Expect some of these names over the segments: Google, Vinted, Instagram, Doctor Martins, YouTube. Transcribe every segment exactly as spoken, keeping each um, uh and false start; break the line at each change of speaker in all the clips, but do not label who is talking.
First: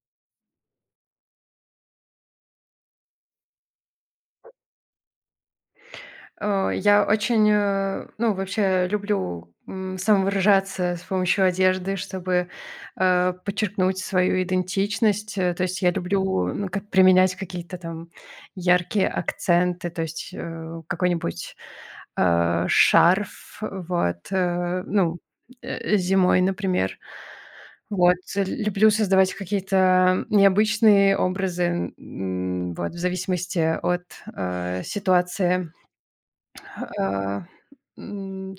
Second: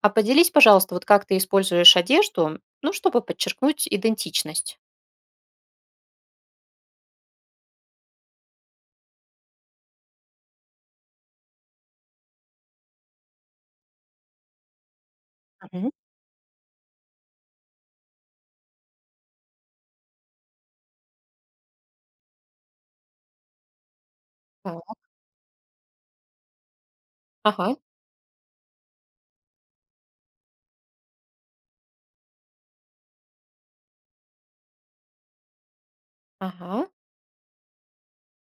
А поделись, пожалуйста, вот как ты используешь одежду, ну, чтобы подчеркнуть идентичность?
Э, я очень, э, ну, вообще люблю, м, самовыражаться с помощью одежды, чтобы, э, подчеркнуть свою идентичность. Э, то есть
Мгм.
я люблю, ну, как применять какие-то там яркие акценты, то есть, э, какой-нибудь, э, шарф, вот, э,
Так.
ну, э, зимой, например.
Ага,
Вот, э, люблю создавать какие-то необычные образы, м, вот, в зависимости от, э, ситуации.
ага.
А, м,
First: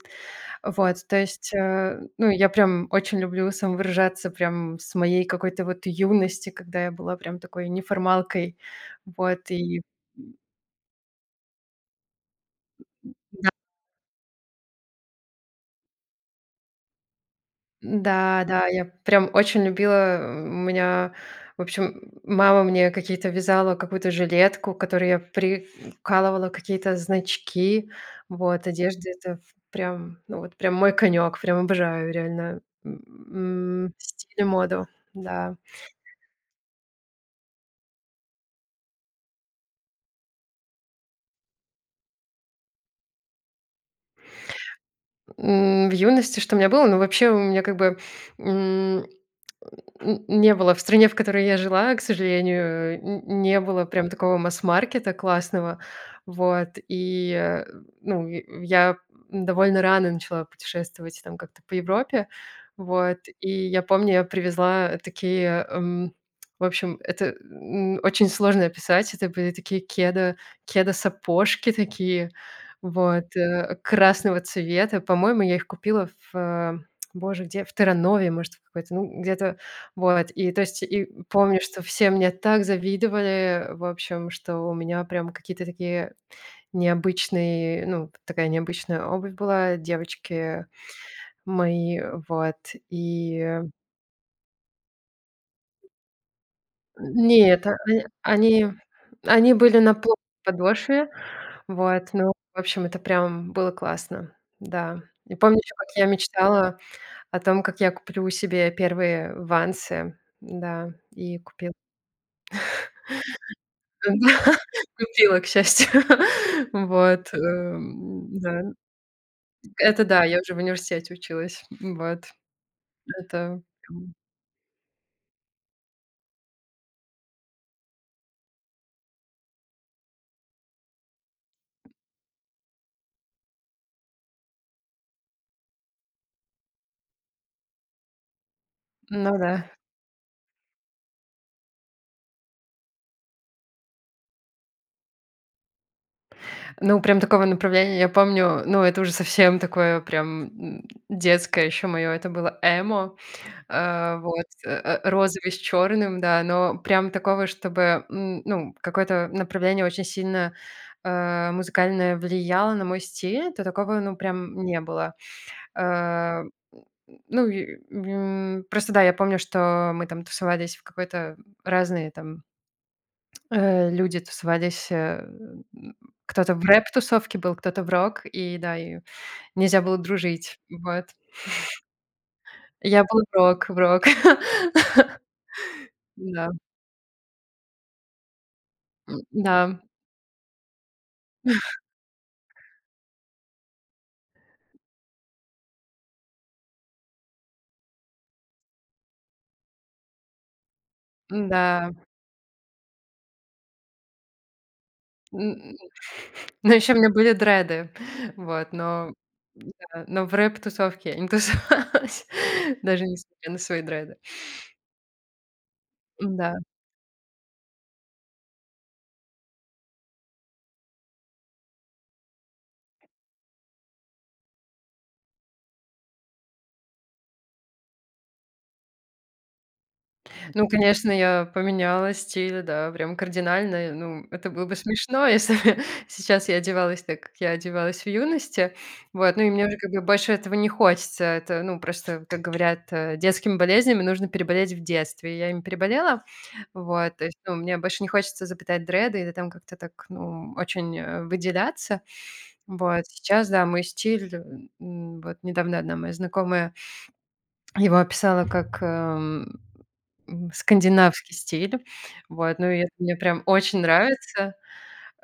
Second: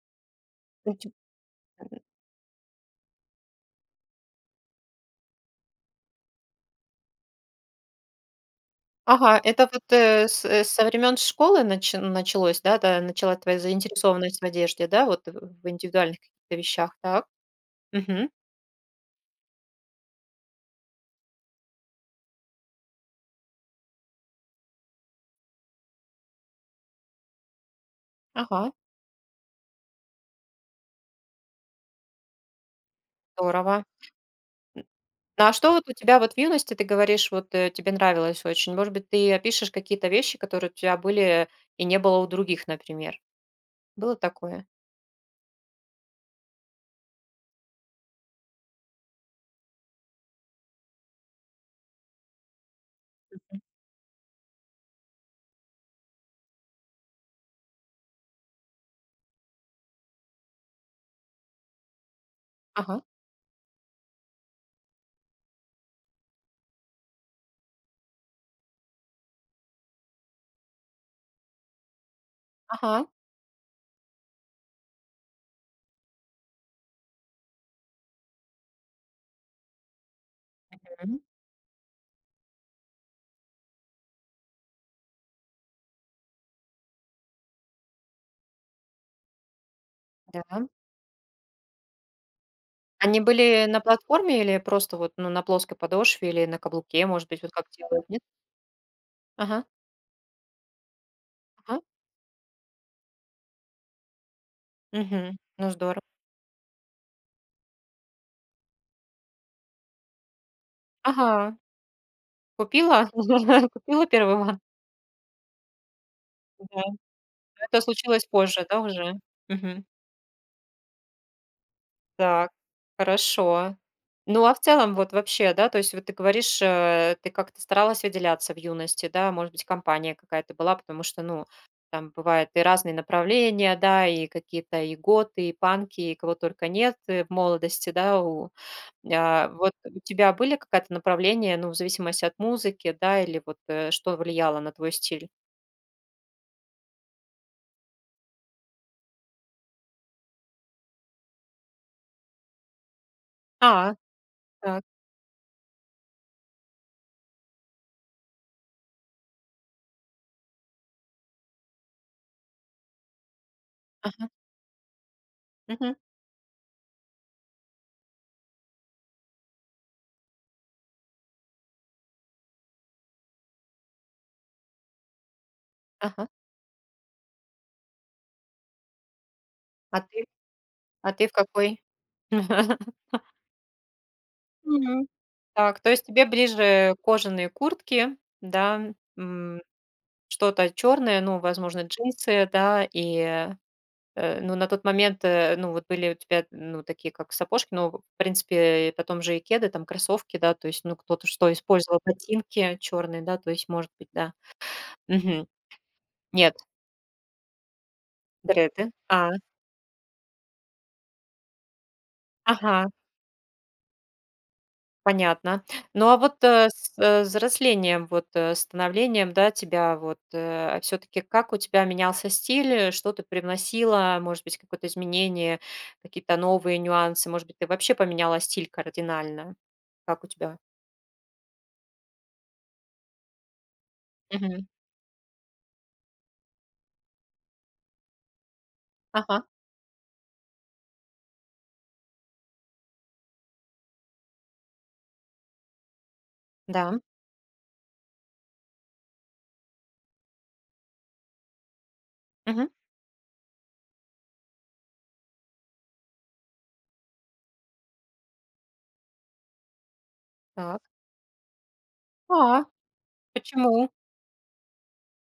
У
вот,
теб
то есть, э, ну, я прям очень люблю самовыражаться прям с моей какой-то вот юности, когда я была прям такой неформалкой.
Ага,
Вот,
это вот,
и
э, с э, со времен школы начи началось, да, да, началась твоя заинтересованность в одежде, да, вот в в индивидуальных каких-то вещах, так? Мгм.
да, да, я прям очень любила, э, у меня, в общем, мама мне какие-то вязала какую-то жилетку, к которой я прикалывала какие-то значки. Вот,
Ага,
одежды это прям, ну, вот прям мой конек, прям обожаю реально, м,
здорово.
м, стиль и моду,
Н а
да.
что вот у тебя вот в юности, ты говоришь, вот, э, тебе нравилось очень? Может быть, ты опишешь какие-то вещи, которые у тебя были и не было у других, например? Было такое?
М, в юности что у меня было? но вообще, у меня как бы, м Н не было. В стране, в которой я жила, к сожалению, н
М.
не было прям такого масс-маркета классного. Вот, и, э, ну, и я довольно рано начала путешествовать там как-то по Европе.
Ага,
Вот, и я помню, я привезла такие, эм, в общем, это, м, очень сложно описать. Это были такие кеда кеда-сапожки такие,
ага.
вот, э, красного цвета. По-моему, я их купила в, э, боже, где? В Терранове, может, в какой-то, ну, где-то, вот, и то есть, и
Мгм.
помню, что все мне так завидовали, в общем, что у меня прям какие-то такие необычные, ну, такая необычная обувь была, девочки
Да.
мои, вот.
Они
И
были на платформе или просто вот, ну, на плоской подошве или на каблуке, может быть, вот как
нет, а
делают, нет?
они они
Ага,
были на плоской подошве,
ага,
вот, ну, в общем, это прям было классно, да. И
мгм.
помню
Ну,
еще, как
здорово.
я мечтала о том, как я куплю себе первые «Вансы», да, и
Ага,
купила.
купила? Купила одну манку,
Да, купила, к счастью.
да.
Вот,
Это случилось
эм, да.
позже, да, уже? Мгм.
Это да, я уже в университете училась. Вот,
Так,
это
хорошо.
прям.
Ну, а в целом, вот вообще, да, то есть вот ты говоришь, э, ты как-то старалась выделяться в юности, да, может быть, компания какая-то была, потому что, ну, там бывают и разные направления, да, и какие-то и готы, и панки, и кого только нет э, в молодости, да, у,
Ну
а,
да.
вот у тебя были какое-то направление, ну, в зависимости от музыки, да, или вот э, что влияло на твой стиль?
Ну, прям такого направления я помню, ну, это уже совсем такое прям, м, детское еще мое. это было эмо.
А,
Э, вот, э,
так,
э, розовый с черным, да, но прям такого, чтобы, м, ну, какое-то направление очень сильно, э, музыкальное влияло на мой стиль, то такого, ну,
ага,
прям не было.
мгм,
Э, ну, и, м, просто да, я помню, что мы там тусовались в какой-то разные там, э, люди тусовались, э, м,
ага.
кто-то в рэп-тусовке был, кто-то в рок, и да, и нельзя
А
было
ты,
дружить, вот.
а ты в какой?
Я был в рок, в рок.
Мгм. Так, то есть тебе
Да,
ближе кожаные куртки, да,
м, да,
м, что-то черное, ну, возможно, джинсы, да, и, э, ну, на тот момент, э, ну, вот были у тебя, ну, такие как сапожки, ну, в принципе, потом же и кеды, там, кроссовки, да, то есть, ну, кто-то что
да
использовал, ботинки черные, да, то есть, может быть, да. Мгм.
м,
Нет,
но еще у меня были дреды, вот,
дреды.
но
А,
да, но в рэп-тусовке я не тусовалась,
ага.
даже несмотря на свои дреды.
Понятно. Ну, а вот,
да
э, с, э, взрослением, вот, э, становлением, да, тебя вот, все таки как у тебя менялся стиль, э, что ты привносила, может быть, какое-то изменение, какие-то новые нюансы, может быть, ты вообще поменяла стиль кардинально? Как у тебя?
Ну, конечно, я поменяла стиль, да, прям кардинально. Ну, это
Мгм.
было бы смешно, если бы сейчас я одевалась так, как я одевалась в юности. Вот,
Ага.
ну и мне уже как бы больше этого не хочется. Это, ну, просто, как говорят, э, детскими болезнями нужно переболеть в детстве. Я им переболела,
Да.
вот, то есть, ну, мне больше не хочется заплетать дреды или там как-то так, ну, очень э, выделяться.
Мгм.
Вот, сейчас, да, мой стиль, э, м, вот недавно одна моя знакомая его описала как, эм, м,
Так.
скандинавский стиль. Вот,
А,
ну и это мне прям очень
почему?
нравится.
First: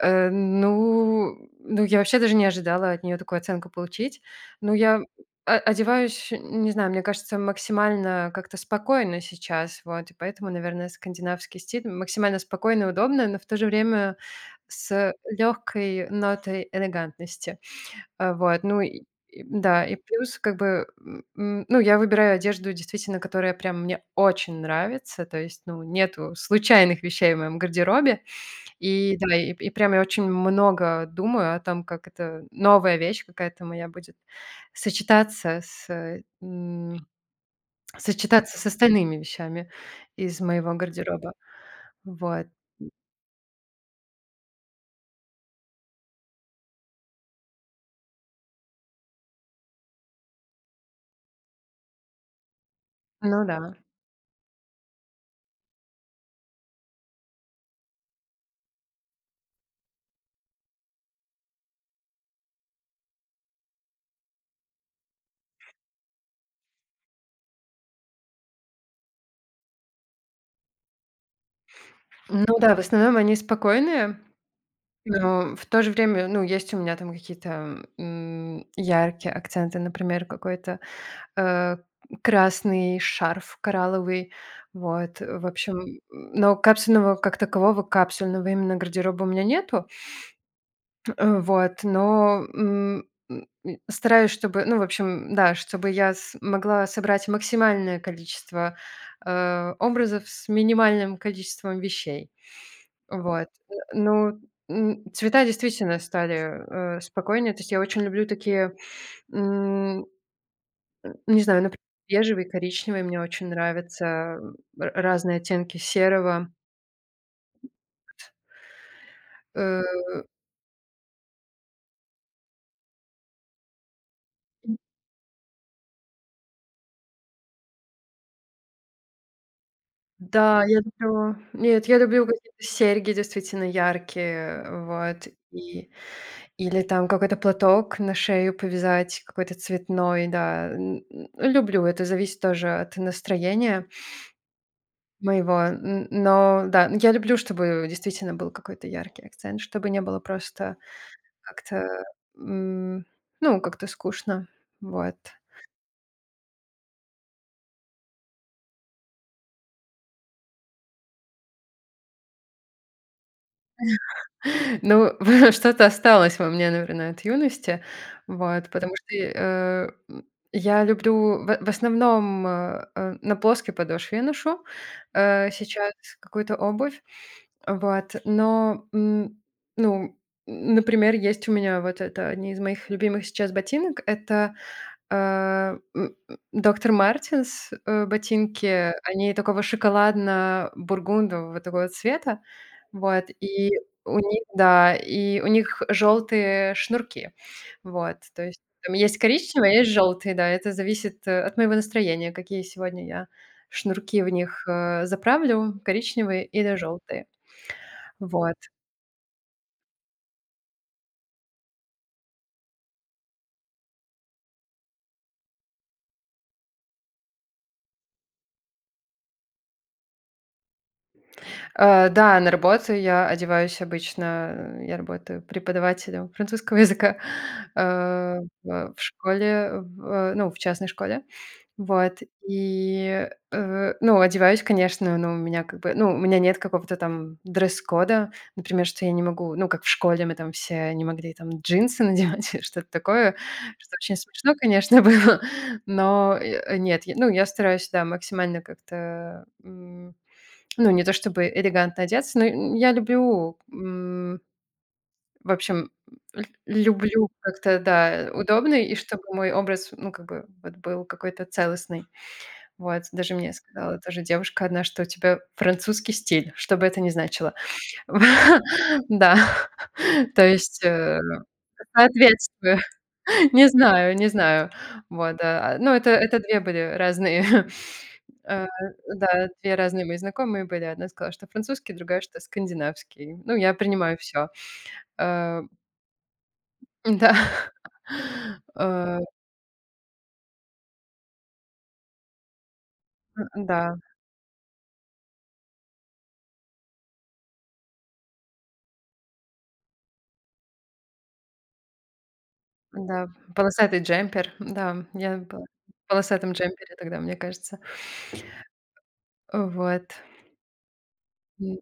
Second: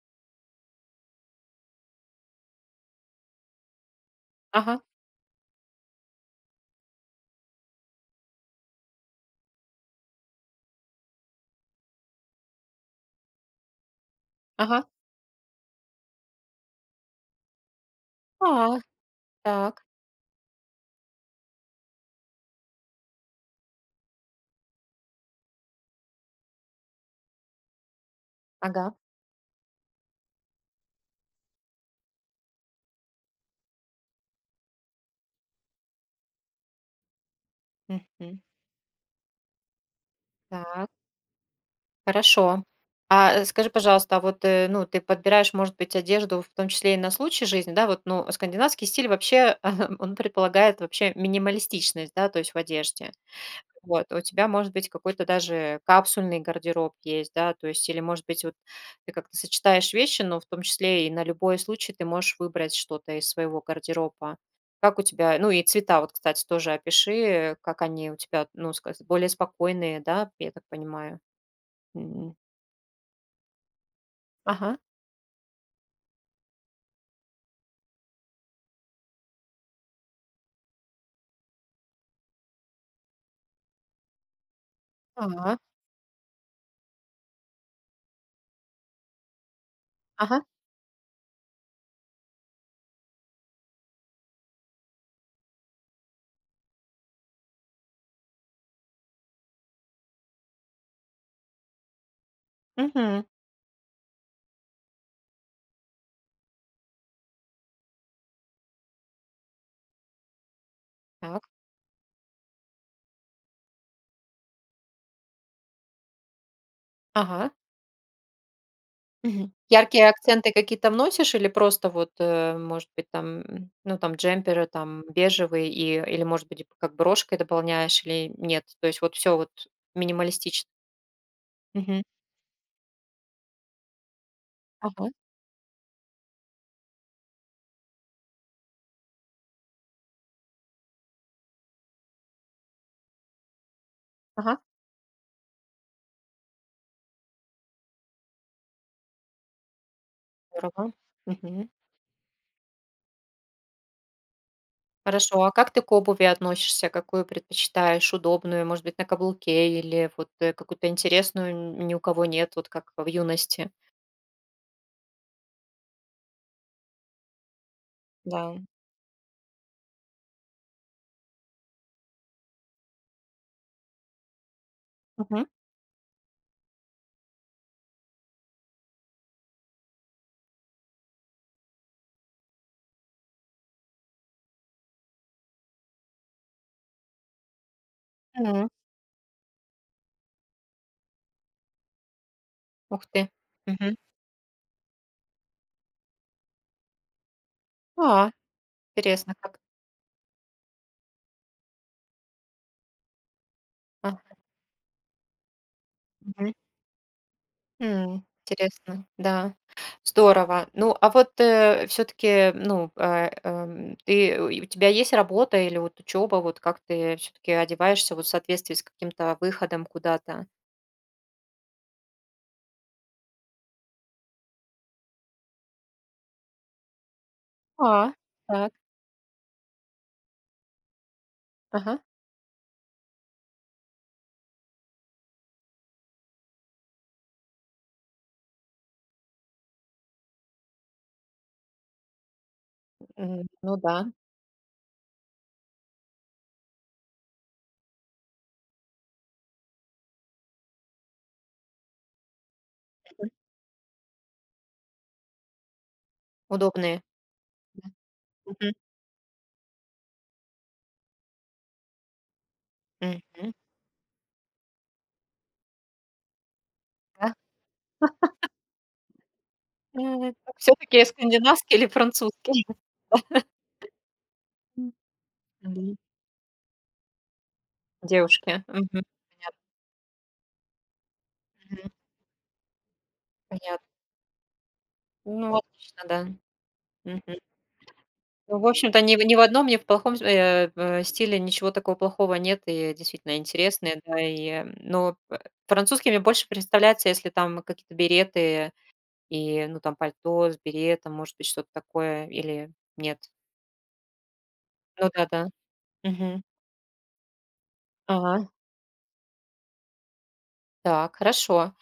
Э, ну ну, я вообще даже не ожидала от нее такую оценку получить. Ну,
Ага.
я о одеваюсь, не знаю, мне кажется, максимально как-то спокойно сейчас, вот, и поэтому, наверное, скандинавский стиль максимально спокойно и удобно, но в то же время
Ага.
с легкой нотой элегантности. Э, вот,
А,
ну и и
так.
да, и плюс как бы, м, м, ну, я выбираю одежду, действительно, которая прям мне очень нравится. То есть, ну, нету случайных вещей в моем гардеробе.
Ага.
И да, и и прям я очень много думаю о том, как эта новая вещь какая-то моя будет сочетаться с, э, м,
Мгм.
сочетаться с остальными вещами из моего
Так.
гардероба. Вот.
Хорошо. А, э, скажи, пожалуйста, а вот, э, ну, ты подбираешь, может быть, одежду в том числе и на случай жизни, да, вот, ну, скандинавский стиль вообще, он предполагает вообще минималистичность, да, то есть в одежде.
Ну да.
Вот, у тебя, может быть, какой-то даже капсульный гардероб есть, да, то есть, или, может быть, вот ты как-то сочетаешь вещи, но в том числе и на любой случай ты можешь выбрать что-то из своего гардероба. Как у тебя, ну и цвета, вот, кстати, тоже опиши, э, как они у тебя, ну, сказ- более спокойные, да, я так понимаю. М.
Ну да, в основном они спокойные,
Ага,
Но в то же время, ну, есть у меня там какие-то, м, яркие акценты, например, какой-то, э, красный шарф коралловый. Вот, э, в
ага,
общем, но капсульного как такового, капсульного именно гардероба у меня нету.
ага,
Э, вот, но, м, м, м, стараюсь, чтобы, ну, в общем, да, чтобы я могла собрать максимальное количество, э, образов с минимальным количеством вещей.
мгм.
Вот. Н ну, м, цвета действительно стали, э, спокойнее. То есть я очень люблю такие, м, не
Так,
знаю, например, бежевый, коричневый мне очень нравятся, м, р разные оттенки серого.
ага, мгм.
Э,
Яркие акценты какие-то вносишь или просто вот, э, может быть, там, м, ну, там джемперы, там бежевые и или, может быть, как брошкой дополняешь или нет? То есть вот все вот
да,
минималистично.
я люблю нет, я
Мгм.
люблю какие-то серьги действительно яркие,
Ага,
вот, и или там какой-то платок на шею повязать, какой-то цветной, да. Н н люблю, это зависит тоже от настроения.
ага,
Моего, н но да, я люблю, чтобы действительно был какой-то яркий акцент, чтобы не было просто
здорово. Мгм.
как-то, м, ну, как-то скучно. Вот.
Хорошо, а как ты к обуви относишься? Какую предпочитаешь? Удобную, может быть, на каблуке или вот, э, какую-то интересную, н ни у кого нет, вот как в юности?
Ну, что-то осталось во мне, наверное, от юности.
Да.
Вот, потому что, э, м, я люблю в в основном, э, э, на плоской подошве я ношу,
Мгм.
э, сейчас какую-то обувь. Вот, но, м, ну, например, есть у меня вот это одни из моих любимых сейчас ботинок. Это Э, м, «Доктор Мартинс», э, ботинки, они такого шоколадно-бургундового такого цвета.
Ух
Вот,
ты.
и
Мгм.
у них да, и у них желтые шнурки. Вот,
А,
то есть там есть
интересно как.
коричневые, а есть желтые, да. Это зависит, э, от моего настроения, какие сегодня я
А,
шнурки в них, э, заправлю: коричневые
мгм.
или желтые.
М,
Вот.
интересно, да. Здорово. Ну, а вот, все таки ну, э, эм, ты, э, у тебя есть работа или вот учеба? Вот как ты все таки одеваешься вот в соответствии с каким-то выходом куда-то?
Э, да, на работу я одеваюсь обычно, э, я работаю преподавателем французского языка,
А,
э,
так.
в в школе, в, э, ну, в частной школе.
Ага.
Вот, и, э, ну, одеваюсь, конечно, но у меня как бы, ну, у меня нет какого-то там дресс-кода, например, что я не могу, ну, как в школе мы там все не могли там джинсы надевать или что-то такое,
М, ну да.
что очень смешно, конечно, было, но, э, нет, я- ну, я стараюсь, да, максимально как-то, ну, не то чтобы элегантно одеться, но, я
Мгм.
люблю, м, в общем, ль
Удобные.
люблю как-то, да,
Все
удобно, и чтобы мой образ, ну, как бы вот был какой-то целостный. Вот, даже мне сказала тоже девушка одна, что у тебя французский стиль, что бы это ни значило. Да, то есть,
таки
э,
скандинавские или французские?
соответствую. Не знаю, не знаю.
М,
Вот, да. А,
да.
ну, это это две были разные.
Девушки.
Э,
Мгм.
да,
Понятно.
две разные мои знакомые были. Одна сказала, что
Мгм.
французский, другая, что скандинавский. Ну, я
Понятно.
принимаю все.
Ну, отлично, да.
да.
Мгм. Ну, в общем-то, ни в
Э,
ни в одном, ни в плохом, э, э, стиле ничего такого плохого нет, и действительно
да,
интересные, да, и, м, но п мне больше представляется, если там какие-то береты и, ну, там пальто с беретом, может быть, что-то такое или нет?
да, полосатый джемпер. Да,
Ну
я
да-да.
была в
Мгм.
полосатом джемпере тогда, мне кажется.
Ага.
Вот.
Так, хорошо.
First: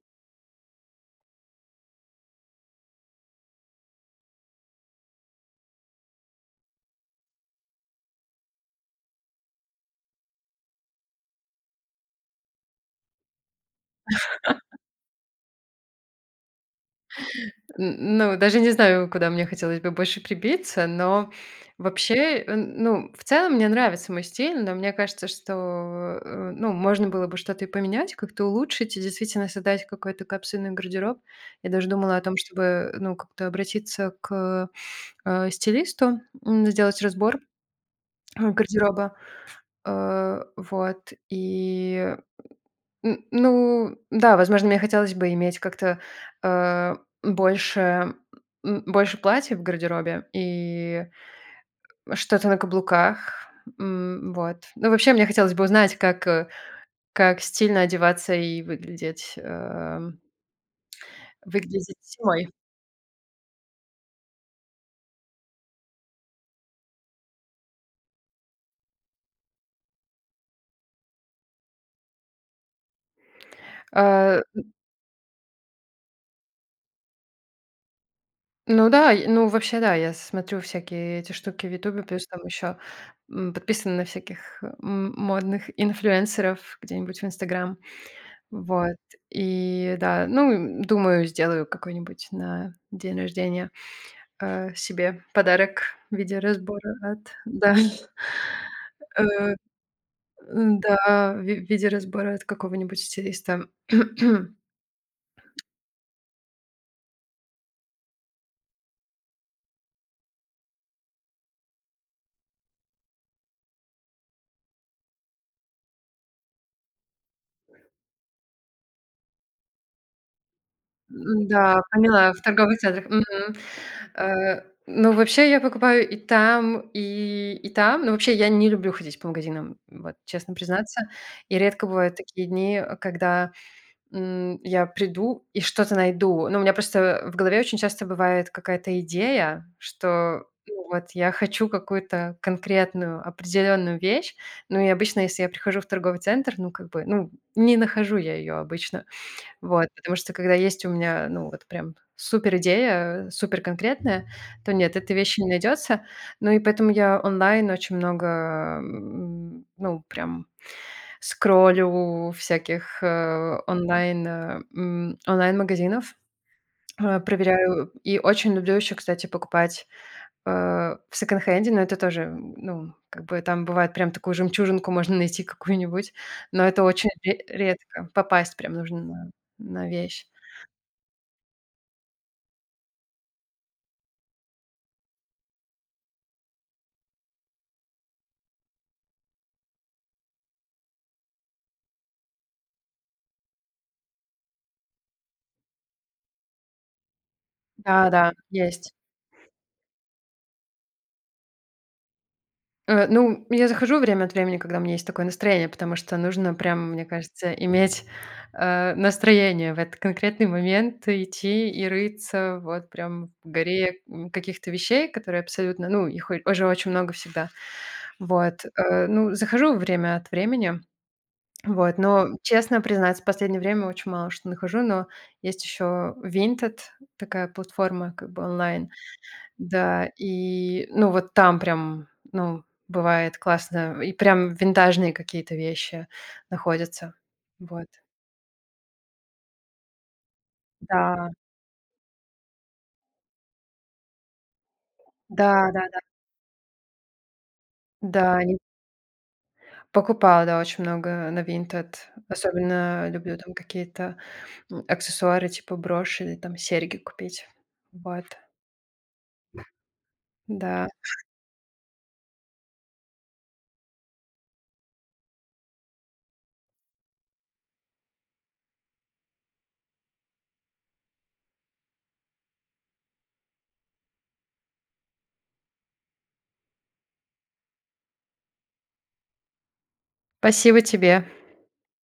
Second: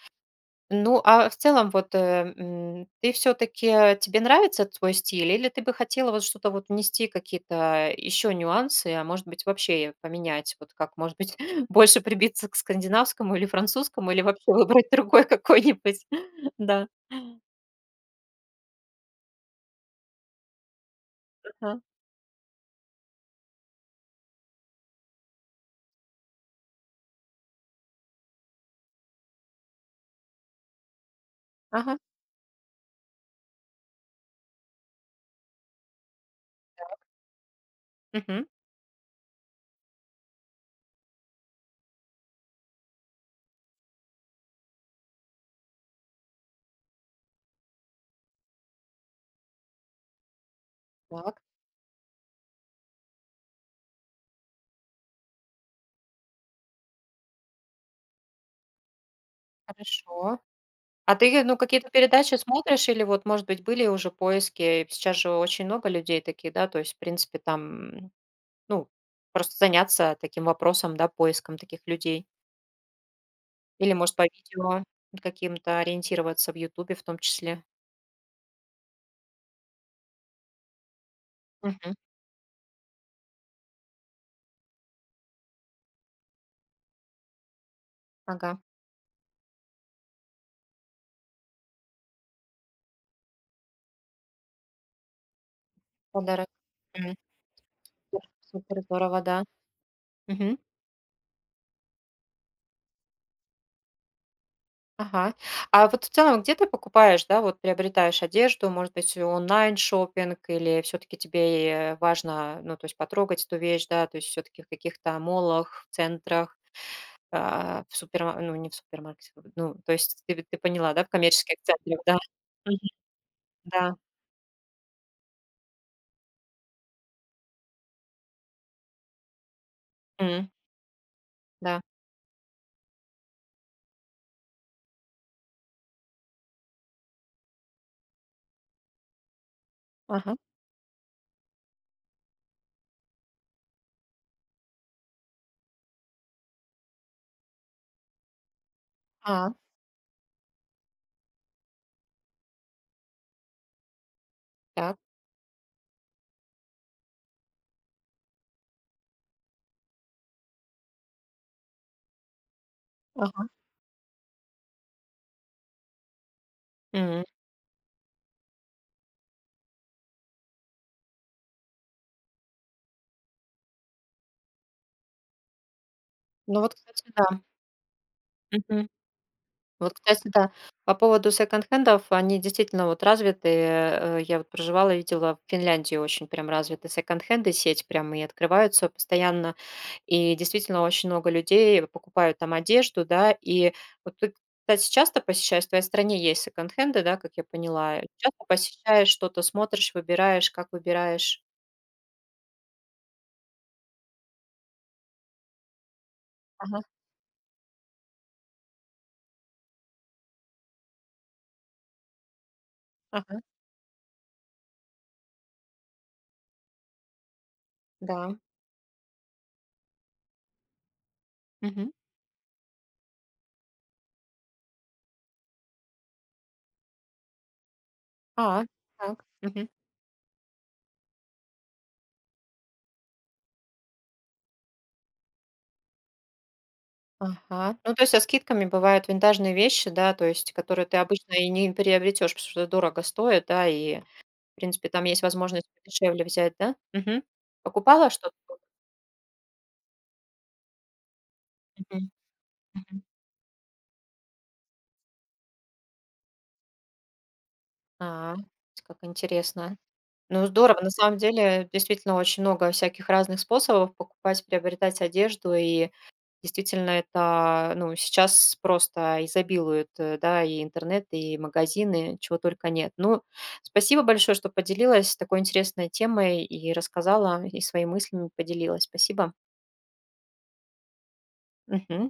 Ну, а в целом, вот, э, м, ты все таки тебе нравится твой стиль, или ты бы хотела вот что-то вот внести, какие-то еще нюансы, а может быть, вообще поменять? Вот как, может быть, больше прибиться к скандинавскому или французскому, или вообще выбрать другой какой-нибудь? Да,
Н ну, даже не знаю, куда мне хотелось бы больше прибиться, но
ага,
вообще, э, ну, в целом мне нравится мой стиль, но мне кажется, что, э, ну, можно было бы что-то и поменять, как-то улучшить и действительно создать какой-то капсульный гардероб. Я даже
ага,
думала о том, чтобы, ну, как-то обратиться к, э, стилисту, м, сделать разбор
мгм.
э, гардероба. Э, вот и М, ну да, возможно, мне хотелось бы иметь как-то, э, больше, м, больше платьев в гардеробе и
Так,
что-то на каблуках. М, вот. Ну, вообще, мне хотелось бы узнать, как, э, как стильно одеваться и выглядеть, эм,
хорошо. А ты, ну, какие-то
выглядеть
передачи
зимой.
смотришь или вот, может быть, были уже поиски? Сейчас же очень много людей таких, да, то есть, в принципе, там Ну, просто заняться таким вопросом, да, поиском таких людей. Или, может, по
Э,
видео каким-то ориентироваться в "Ютубе" в том числе.
ну да, и ну вообще да, я смотрю всякие эти штуки в
Мгм.
«Ютубе», плюс там еще, м, подписана на всяких, э, м, модных инфлюенсеров где-нибудь в «Инстаграм».
Ага.
Вот, и да, ну, м, думаю, сделаю какой-нибудь на день рождения, э, себе подарок в виде
Подарок.
разбора
М.
от, да,
Супер здорово,
э,
да. Мгм.
да, в ви- в виде разбора от какого-нибудь стилиста.
Ага. А вот в целом, где ты покупаешь, да, вот приобретаешь одежду? Может быть, онлайн-шоппинг или все таки тебе, э, важно, ну, то есть потрогать эту вещь, да, то есть все таки в каких-то молах, в центрах, а, в суперма ну, не в супермаркете, ну, то есть ты ты поняла, да, в коммерческих
Да,
центрах, да?
поняла, в торговых центрах. Мгм.
Да,
Э, ну, вообще я покупаю и там, и и там. Но вообще я не люблю ходить по магазинам, вот,
м,
честно признаться. И
да,
редко бывают такие дни, когда М, я приду и что-то найду. Ну, у меня просто в голове очень часто бывает какая-то идея,
ага,
что, ну, вот я хочу какую-то конкретную, определенную вещь. Ну, и обычно, если я прихожу в торговый центр, ну, как бы, ну, не нахожу я ее обычно.
а,
Вот, потому что когда есть у меня, ну, вот прям супер идея, э, супер конкретная, то нет,
так,
этой вещи не найдется. Ну и поэтому я онлайн очень много, м, ну, прям скроллю всяких,
ага,
э, онлайн, э, м, онлайн-магазинов, э,
м.
проверяю. И очень люблю еще, кстати, покупать, э, в секонд-хенде, но это тоже, м, ну, как бы там бывает прям такую жемчужинку можно найти какую-нибудь,
Ну
но
вот,
это
кстати,
очень
да,
ре редко. Попасть прям
мгм.
нужно на на
Вот, кстати,
вещь.
да, по поводу секонд-хендов, они действительно вот развиты. Э, я вот проживала, видела, в Финляндии очень прям развиты секонд-хенды, сеть прям и открываются постоянно. И действительно очень много людей покупают там одежду, да. И вот ты, кстати, часто посещаешь, в твоей стране есть секонд-хенды, да, как я поняла?
Да-да,
Часто
есть.
посещаешь, что-то смотришь, выбираешь, как выбираешь?
Э, ну, я захожу время от времени, когда у меня есть такое настроение, потому что нужно
Ага,
прям, мне кажется, иметь, э, настроение в этот конкретный момент идти и рыться вот прям
ага,
в горе, м, каких-то вещей, которые абсолютно, ну, их о же очень много всегда.
да,
Вот, э, ну, захожу время от времени,
мгм.
вот. Но, честно признаться, в последнее время очень мало что нахожу, но есть еще Vinted, такая платформа как бы
А,
онлайн.
так. Мгм.
Да, и, ну, вот там прям, ну, бывает классно, и прям винтажные какие-то вещи находятся.
Ага.
Вот.
Ну, то есть со скидками бывают винтажные вещи, да, то есть которые ты
Да,
обычно и не приобретешь, потому что дорого стоит, да, и, в принципе, там есть возможность
да-да-да. Да, да.
дешевле взять, да? Мгм. Покупала
Да,
что-то?
не покупала, да, очень много на винтед.
Мгм. Мгм.
Особенно люблю там какие-то, м, аксессуары типа брошь или там серьги купить. Вот,
А, как интересно. Ну, здорово.
да.
На самом деле, действительно, очень много всяких разных способов покупать, приобретать одежду и Действительно, это, ну, сейчас просто изобилуют, э, да, и интернет, и магазины, чего только нет. Ну, спасибо большое, что поделилась такой интересной темой и рассказала, и своими мыслями поделилась. Спасибо.
Спасибо тебе.
Мгм.